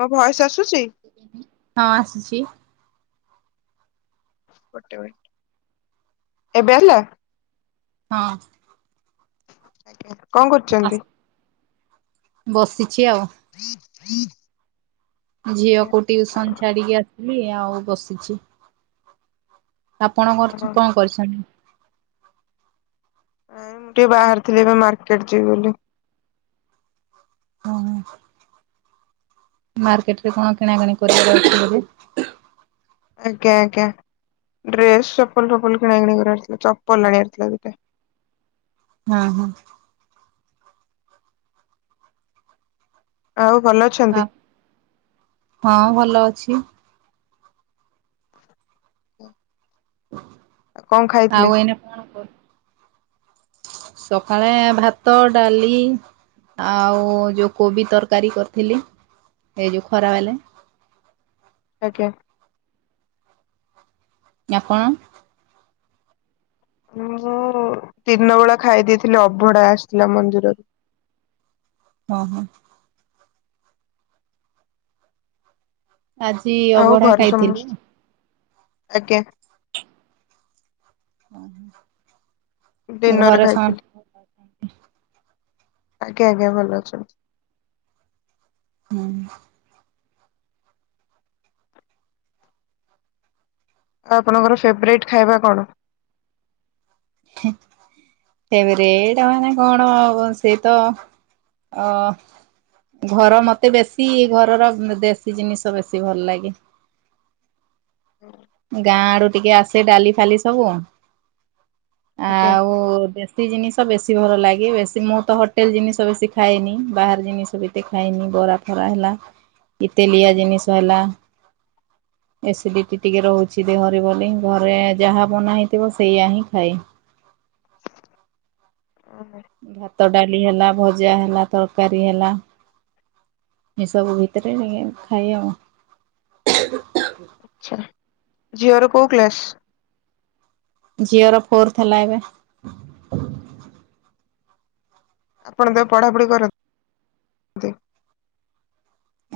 ମୋ ଭୟସ୍‌ ଆସୁଛି? ହଁ ଆସୁଛି। ଗୋଟେ ମିନିଟ୍, ଏବେ ଆଇଲା? ହଁ। ଆଜ୍ଞା, କଣ କରୁଛନ୍ତି? ବସିଛି ଆଉ। [inaudible] ଝିଅକୁ ଟିଉସନ୍‌ ଆଉ ଛାଡିକି ଆସିଲି ଆଉ ବସିଛି। ଆପଣ ଓହୋ କରଛୁ କଣ କରିଛନ୍ତି? ନାଇଁ ମୁଁ ଟିକେ ବାହାରିଥିଲି ଏବେ ମାର୍କେଟ ଯିବି ବୋଲି। ହଁ ହଁ ମାର୍କେଟ ରେ କଣ କିଣାକିଣି କରିବାର ଅଛି ବୋଧେ? ଆଜ୍ଞା, ଆଜ୍ଞା ଡ୍ରେସ୍‌ ଚପଲ ଫପଲ କିଣା କିଣି କରିବାର ଥିଲା ଚପଲ ଆଣିବାର ଥିଲା ଦିଟା। ହଁ ହଁ। ଆଉ ଭଲ ଅଛ? ହଁ ହଁ ଭଲ ଅଛି। କଣ ଆଉ ଖାଇଥିଲେ? ଏଇନା କଣ କର ସକାଳେ ଭାତ ଡାଲି ଆଉ ଯୋଉ କୋବି ତରକାରୀ କରିଥିଲି ଏଇ ଯୋଉ ଖରା ବେଲେ। ଆଜ୍ଞା। ଆପଣ? ମୁଁ ଦିନ ବେଳା ଖାଇ ଦେଇଥିଲି ଅବଢା ଆସିଥିଲା ମନ୍ଦିରରୁ। ହଁ ହଁ। ଆଜି ଆଉ ଅବଢା ଘରେ ଖାଇଥିଲି। ସମସ୍ତେ ଆଜ୍ଞା। [inaudible] ଦିନରେ ଘରେ ସମ ଖାଇଥିଲି ଆଜ୍ଞା ଆଜ୍ଞା ଭଲ ଅଛନ୍ତି। ହୁଁ। ଆଉ ଆପଣଙ୍କର ଫେବରାଇଟ ଖାଇବା କଣ? ଫେବରେଡ ମାନେ କଣ ଅବ ସେଇତ ଅ ଘର ମତେ ବେଶୀ ଘରର ଦେଶୀ ଜିନିଷ ବେଶୀ ଭଲ ଲାଗେ। ଗାଁ ଆଡୁ ଟିକେ ଆସେ ଡାଲି ଫାଲି ସବୁ। ଆଜ୍ଞା ଆଉ ଦେ ଦେଶୀ ଜିନିଷ ବେଶୀ ଭଲ ଲାଗେ ବେଶୀ ମୁଁ ତ ହୋଟେଲ ଜିନିଷ ବେଶୀ ଖାଏନି ବାହାର ଜିନିଷ ବିତେ ଖାଇନି ବରା ପ ବରା ହେଲା କି ତେଲିଆ ଜିନିଷ ହେଲା। ଏସିଡ଼ିଟି ଟିକେ ରହୁଛି ଦେହରେ ବୋଲି ଘରେ ଯାହା ବନାହେଇଥିବ ସେଇଆ ହିଁ ଖାଏ। ଓହୋ। ଭାତ ଡାଲି ହେଲା ଭଜାହେଲା ତରକାରୀ ହେଲା ଏସବୁ ଭିତରେ ଏଇଆକୁ ଖାଏ ଆଉ। ଆଛା ଝିଅର କୋଉ କ୍ଲାସ? ଝିଅର ଫୋର୍ଥ ହେଲା ଏବେ। ଆପଣଙ୍କର ପଢାପଢି କର।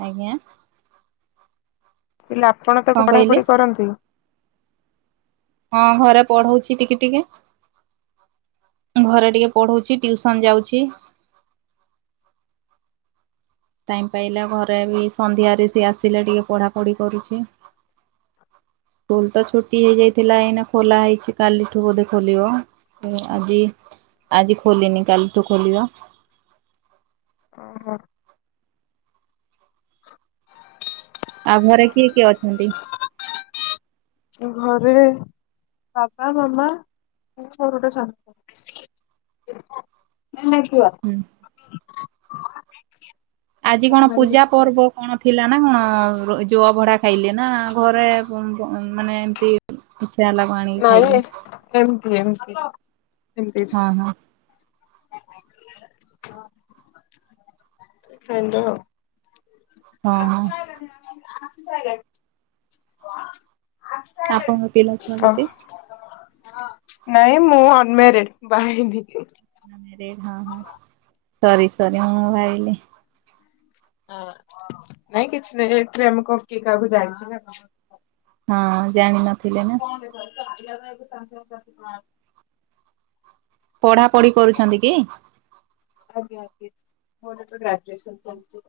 ଆଜ୍ଞା। ମୁଁ କହିଲି ଆପଣ କଣ ତାକୁ ପଢା କହିଲେ? ପଢି କରନ୍ତି? ହଁ ଘରେ ପଢଉଛି ଟିକେ ଟିକେ। ଘରେ ଟିକେ ପଢଉଛି ଟିଉସନ୍‌ ଯାଉଛି। ଟାଇମ ପାଇଲା ଘରେ ବି ସନ୍ଧ୍ୟାରେ ସିଏ ଆସିଲେ ଟିକେ ପଢାପଢି କରୁଛି। ସ୍କୁଲ ତ ଛୁଟି ହେଇଯାଇଥିଲା ଏଇନା ଖୋଲା ହେଇଛି କାଲିଠୁ ବୋଧେ ଖୋଲିବ ଆଜି ଆଜି ଖୋଲିନି କାଲି ତୁ ଖୋଲିବ ଓହୋ ଆଉ ଘରେ କିଏ କିଏ ଅଛନ୍ତି? ଘରେ ବାବା, ମାମା, ମୋର ଗଟେ ସାଙ୍ଗ [inaudible] ହୁଁ [unintelligible] [inaudible] ଆଜି ମୋ କଣ ଭାରି ପୂଜା କତିକି ଆସି ପର୍ବ କଣ ଥିଲା ନା ଜୋ ଅଭଡା ଖାଇଲେ ନା ଘରେ ବମନମ ମାନେ ଏମତି କିଛିନା ଲାଗୁ ଆଣିକି ଖାଇଲେ ନାଇଁ ଏମତି ଏମତି ଏମିତି ହଁ ହଁ ହ୍ୟାଲୋ [unintelligible] [unintelligible] ହଁ ହଁ ଆପଣଙ୍କ ପିଲା ଛୁଆ କେତେ? ନାଇଁ ମୁଁ ଅନମାରିଡ ବା ହେଇନି [unintelligible] ଣା ନାଇଁ କିଛି ନାଇଁ ଏଠି ଆମ କଣ କିଏ କାହାକୁ ଜାଣିଛେ ନା କଣ ହଁ ଜାଣିନଥିଲେ ନା [unintelligible] ପଢାପଢି କରୁଛନ୍ତି କି? ଆଜ୍ଞାଆଜ୍ଞା ମୋର ଏବେ ଗ୍ରାଜୁଏସନ୍ ଚାଲିଛି।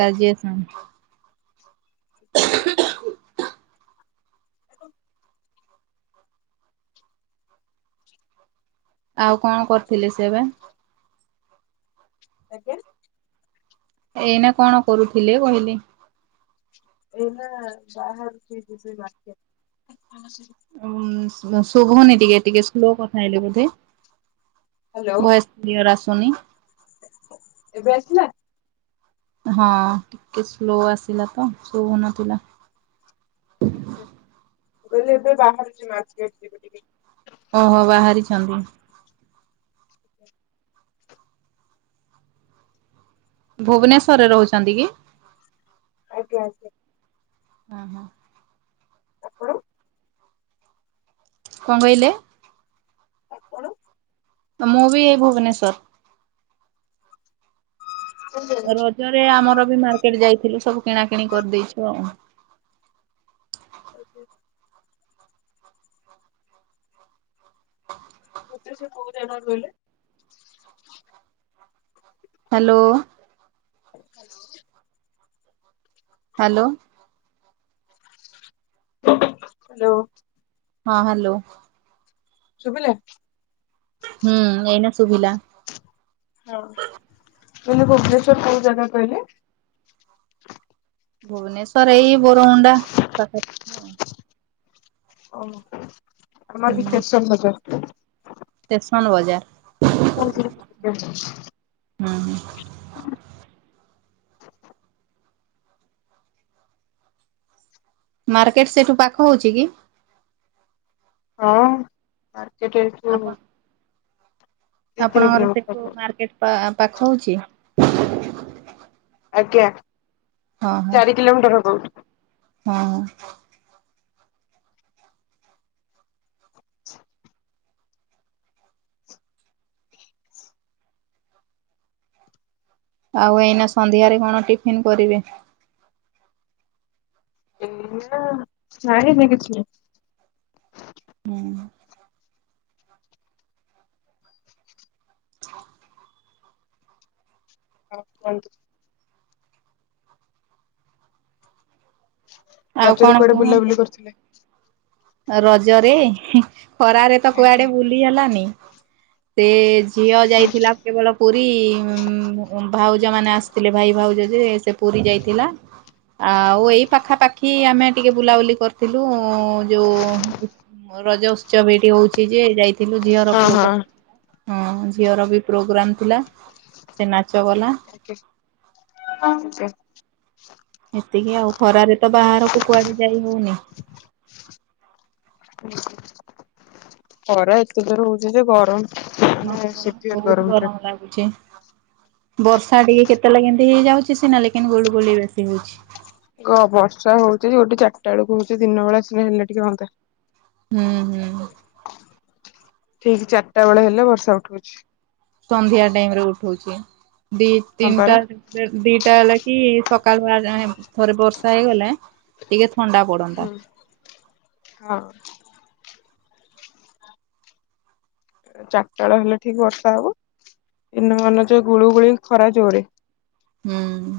କାଜି୍ୟେଷଣ [inaudible] [inaudible] ଆଉ କଣ କରିଥିଲେ ସେ ଏବେ [unintelligible] ଏଇନା କଣ କରୁଥିଲେ କହିଲେ? ଏନ ବାହାରହାରଇ। ଉ ଶୁଭନି ଟିକେ ଟିକେ ସ୍ଲୋ କଥା ହେଇଲେ ବୋଧେ ବୟସ? ନିିଅର ଆସୁନି। ଏବେ ଆସିଲ? ହଁ ଟିକେ ସ୍ଲୋ ଆସିଲା ତ ଶୁଭୁନଥିଲା। ଆା ମୁଁ କହିଲେ ଏବେ ବାହାରୁଛି ମାଛି ଆସଯିବେ ଟିକେ। ଓହୋ ବାହାରିଛନ୍ତି? ଭୁବନେଶ୍୍ୱରରେ ରହୁଛନ୍ତି କି? ଆଜ୍ଞା ଆଜ୍ା। ହଁ ହଁ। [unintelligible] ତାପଣ? କଣ କହିଲେ। କଣ? ମୁଁ ବି ଏଇ ଭୁବନେଶ୍ଵର। ହୁ। [unintelligible] ନିରେ ଆମର ବି ମାର୍କେଟ ଯାଇଥିଲୁ ସବୁ କିଣାକିଣି କରିଦେଇଛୁ ଆଉ। ଆଠା। [unintelligible] [inaudible] ମତେ ସେକୋଉ ଜାଗାକୁ କଇଁଲେ? ହାଲୋ? ହାଲୋ। ହାଲୋ? ହାଲୋ? ହଁ ହାଲୋ। ଶୁବିଲା? ହୁଁ ଏଇନା ଶୁଭିଲା। ହଁ ମୁଁ କହିଲି ଭୁବନେଶ୍ଵର କୋଉ ଜାଗା କହିଲେ? ଭୁବନେଶ୍ଵର ଏଇ ବୋରମୁଣ୍ଡା ପାଖରେ। ହଁ। ଓହୋ ଆମରବି ଷ୍ଟେସନ୍ ବଜାର। ଷ୍ଟେସନ୍ ବଜାର। [unintelligible] ହୁଁ ହୁଁ ମାର୍କେଟ ସେଇଠୁ ପାଖ ହଉଚିକି? ହଁ ମାର୍କେଟ ଆପଣ ଦି ତିନି ଆପଣଙ୍କର କିଲୋମିଟର ସେଠୁ ହବ। ମାର୍କେଟ ପାଖ ହଉଚି। ଆଜ୍ଞା ହଁ ହଁ ଚାରି କିଲୋମିଟର୍ ହବ ଏଇଠୁ। ହଁ। ଆଉ ଏଇନା ସନ୍ଧ୍ୟାରେ କଣ ଟିଫନ୍ କରିବେ? [unintelligible] ହୁଁ। ଆଉ କୁହନ୍ତୁ? ଆଉ ରଜରେ କଣ କୁଆଡ଼େ କୁହନ୍ତୁ ବୁଲାବୁଲି କରିଥିଲେ? ରଜରେ ଖରାରେତ କୁଆଡ଼େ ଆଜ୍ଞା। ବୁଲି ହେଲାନି ସେ ଝିଅ ଯାଇଥିଲା କେବଳ ପୁରୀ ଉମ୍ ଭାଉଜ ମାନେ ଆସିଥିଲେ ଭାଇ ଭାଉଜ ଯେ ସେପୁରୀ ଯାଇଥିଲା। ଆଉ ଏଇ ପାଖା ପାାଖି ଆମେ ଟିକେ ବୁଲାବୁଲି କରିଥିଲୁ ଯୋଉ ରଜ ଉତ୍ସବ ଏଇଠି ହଉଚିଯେ ଯାଇଥିଲୁ ଝିଅର ହଁ ହଁ ପ୍ରୋଗ୍ରାମ ହଁ ଝିଅରବି ପ୍ରୋଗ୍ରାମ ଥିଲା ସେନାଚ କଲା [unintelligible] ଏତିକି ଆଉ ଖରାରେତ ବାହାରକୁ କୁଆଡ଼େ ଯାଇ ହଉନି [inaudible] ଖରା ଏତେ ଜୋରେ ହଉଚିଯେ ଗରମ୍ ହଁ [unintelligible] ବହୁତ୍ ଗରମ୍ ଲାଗୁଚି। ବର୍ଷା ଟିକେ କେତେଳେ କେମିତି ହେଇଯାଉଚି ସିନା ଲେକିନ୍ ଗୁଳୁ ଗୋଳି ବେଶୀ ହଉଚି। କଁ ବର୍ଷା ହଉଚି ଯୋଉଠି ଚାରିଟା ବେଳକୁ ହଉଚି ଦିନ ବେଳା ଆସିଲେ ହେଲେ ଟିକେ ହନ୍ତା। ହୁଁ ହୁଁ। ଠିକ୍ ଚାରିଟା ବେଳେ ହେଲେ ବର୍ଷା ଉଠଉଚି। ସନ୍ଧ୍ୟା ଟାଇମରେ ଉଠଉଚି ଦି ହଁ ତିନିଟା ପରା। ଦିଟା ହେଲାକି ସକାଳୁଆ ଜାଣେ ଥରେ ବର୍ଷା ହେଇଗଲେ ଟିକେ ଥଣ୍ଡା ପଡନ୍ତା ହୁଁ ହଁ। ଚାରିଟା ବେଳେ ହେଲେ ଠିକ୍ ବର୍ଷା ହବ ଦିନମାନେ ଯୋଉ ଗୁଳୁ ଗୁଳି ଖରା ଜୋରେ ହୁଁ।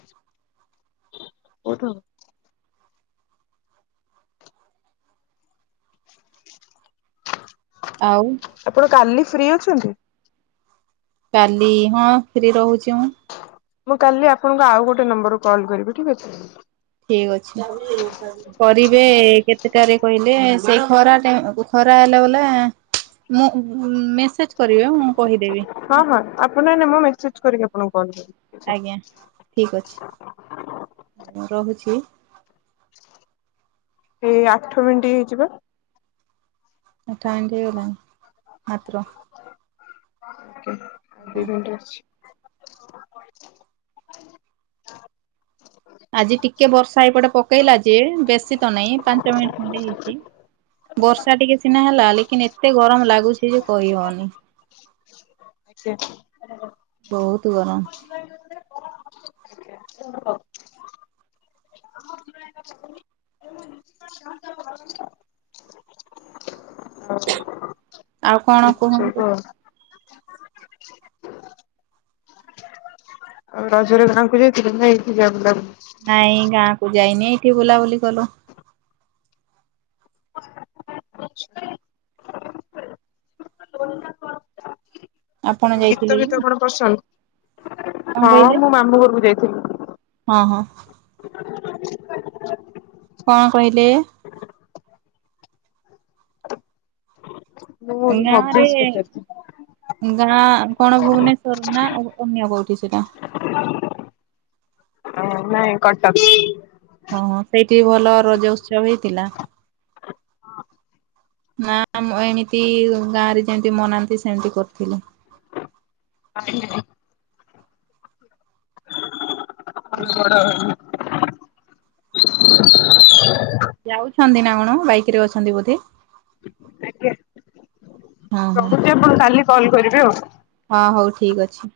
[unintelligible] [unintelligible] ଆଉ। ଆପଣ କାଲି ଫ୍ରି ଅଛନ୍ତି? କାଲି ହଁ ଫ୍ରି ରହୁଛି ମୁଁ। ମୁଁ କାଲି ଆପଣଙ୍କୁ ଆଉ ଗୋଟେ ନମ୍ବରରୁୁ କଲ୍ କରିବି ଠିକ ଅଛି। ଠିକ ଅଛି। କରିବେ କେତେଟାରେ କହିଲେ ସେ ଖରା ଟ ଖରା ହେଲା ବଲା ମୁଁ ମେସେଜ କରିବି ମୁଁ କହିଦେବି। ହଁ ହେଲା ହଁ ଆପଣ ନା ନା ମୁଁ ମେସେଜ କରିକି ଆପଣଙ୍କୁ କଲ୍ କରିବି। ଆଜ୍ଞା ଠିକ ଅଛି ରହୁଛି। ଏଇ ଆଠ ମିନିଟ ହେଇଯି ବ।। [unintelligible] [unintelligible] ଆଜି ଟିକେ ବର୍ଷା ଏଇପଟେ ପକେଇଲା ଯେ ବେଶୀ ତ ନହିଁ ପାଞ୍ଚ ମିନିଟ ଖଣ୍ଡେ ହେଇଛି। ବର୍ଷା ଟିକେ ସିନା ହେଲା ଲେକିନ ଏତେ ଗରମ ଲାଗୁଛି ଯେ କହିହଉନି। [unintelligible] [unintelligible] ବହୁତ ଗରମ। [inaudible] [unintelligible] ଆଉ କଣ ଏମିତି ସବୁ କୁହନ୍ତୁ? ଆଉ। [unintelligible] ନାଇଁ ଗାଁ କୁ ଯାଇନି ଏଇଠି ବୁଲାବୁଲି କଲୁ। [unintelligible] ଆପଣ ଗୀତ ଯାଇଥିଲେ ଗୀତ କି? କଣ କଣ ପସନ୍ଦ ହଁ କହିଲେ ମୁଁ ମାମୁ ଘୁରକୁ ଯାଇଥିଲି। ହଁ ହଁ। [unintelligible] କଣ କହିଲେ? ମୁଁ ଏଇ ଗାଁ ରେ ହବିଷ ପଚାରୁଥିଲି। ଗାଁ କଣ ଭୁବନେଶ୍ଵର ନା ଅନ୍ୟ କୋଉଠି ସେଟା। ହ ନାଇଁ କଟକ। ଓୋ ସେଇଠି ଭଲ ରଜ ଉତ୍ସବ ହେଇଥିଲା? ନା ମୁଁ ଏମିତି ଗାଁ ରେ ଯେମତି ମନାନ୍ତି ସେମିତି କରିଥିଲେ? [unintelligible] [unintelligible] ଯାଉଛନ୍ତି ନା କଣ ବାଇକ ରେ ଅଛନ୍ତି ବୋଧେ? ହଁ ହଁ। ମୁଁ କାଲି କଲ୍ କରିବି ଆଉ। ହଁ ହଉ ଠିକି ଅଛି!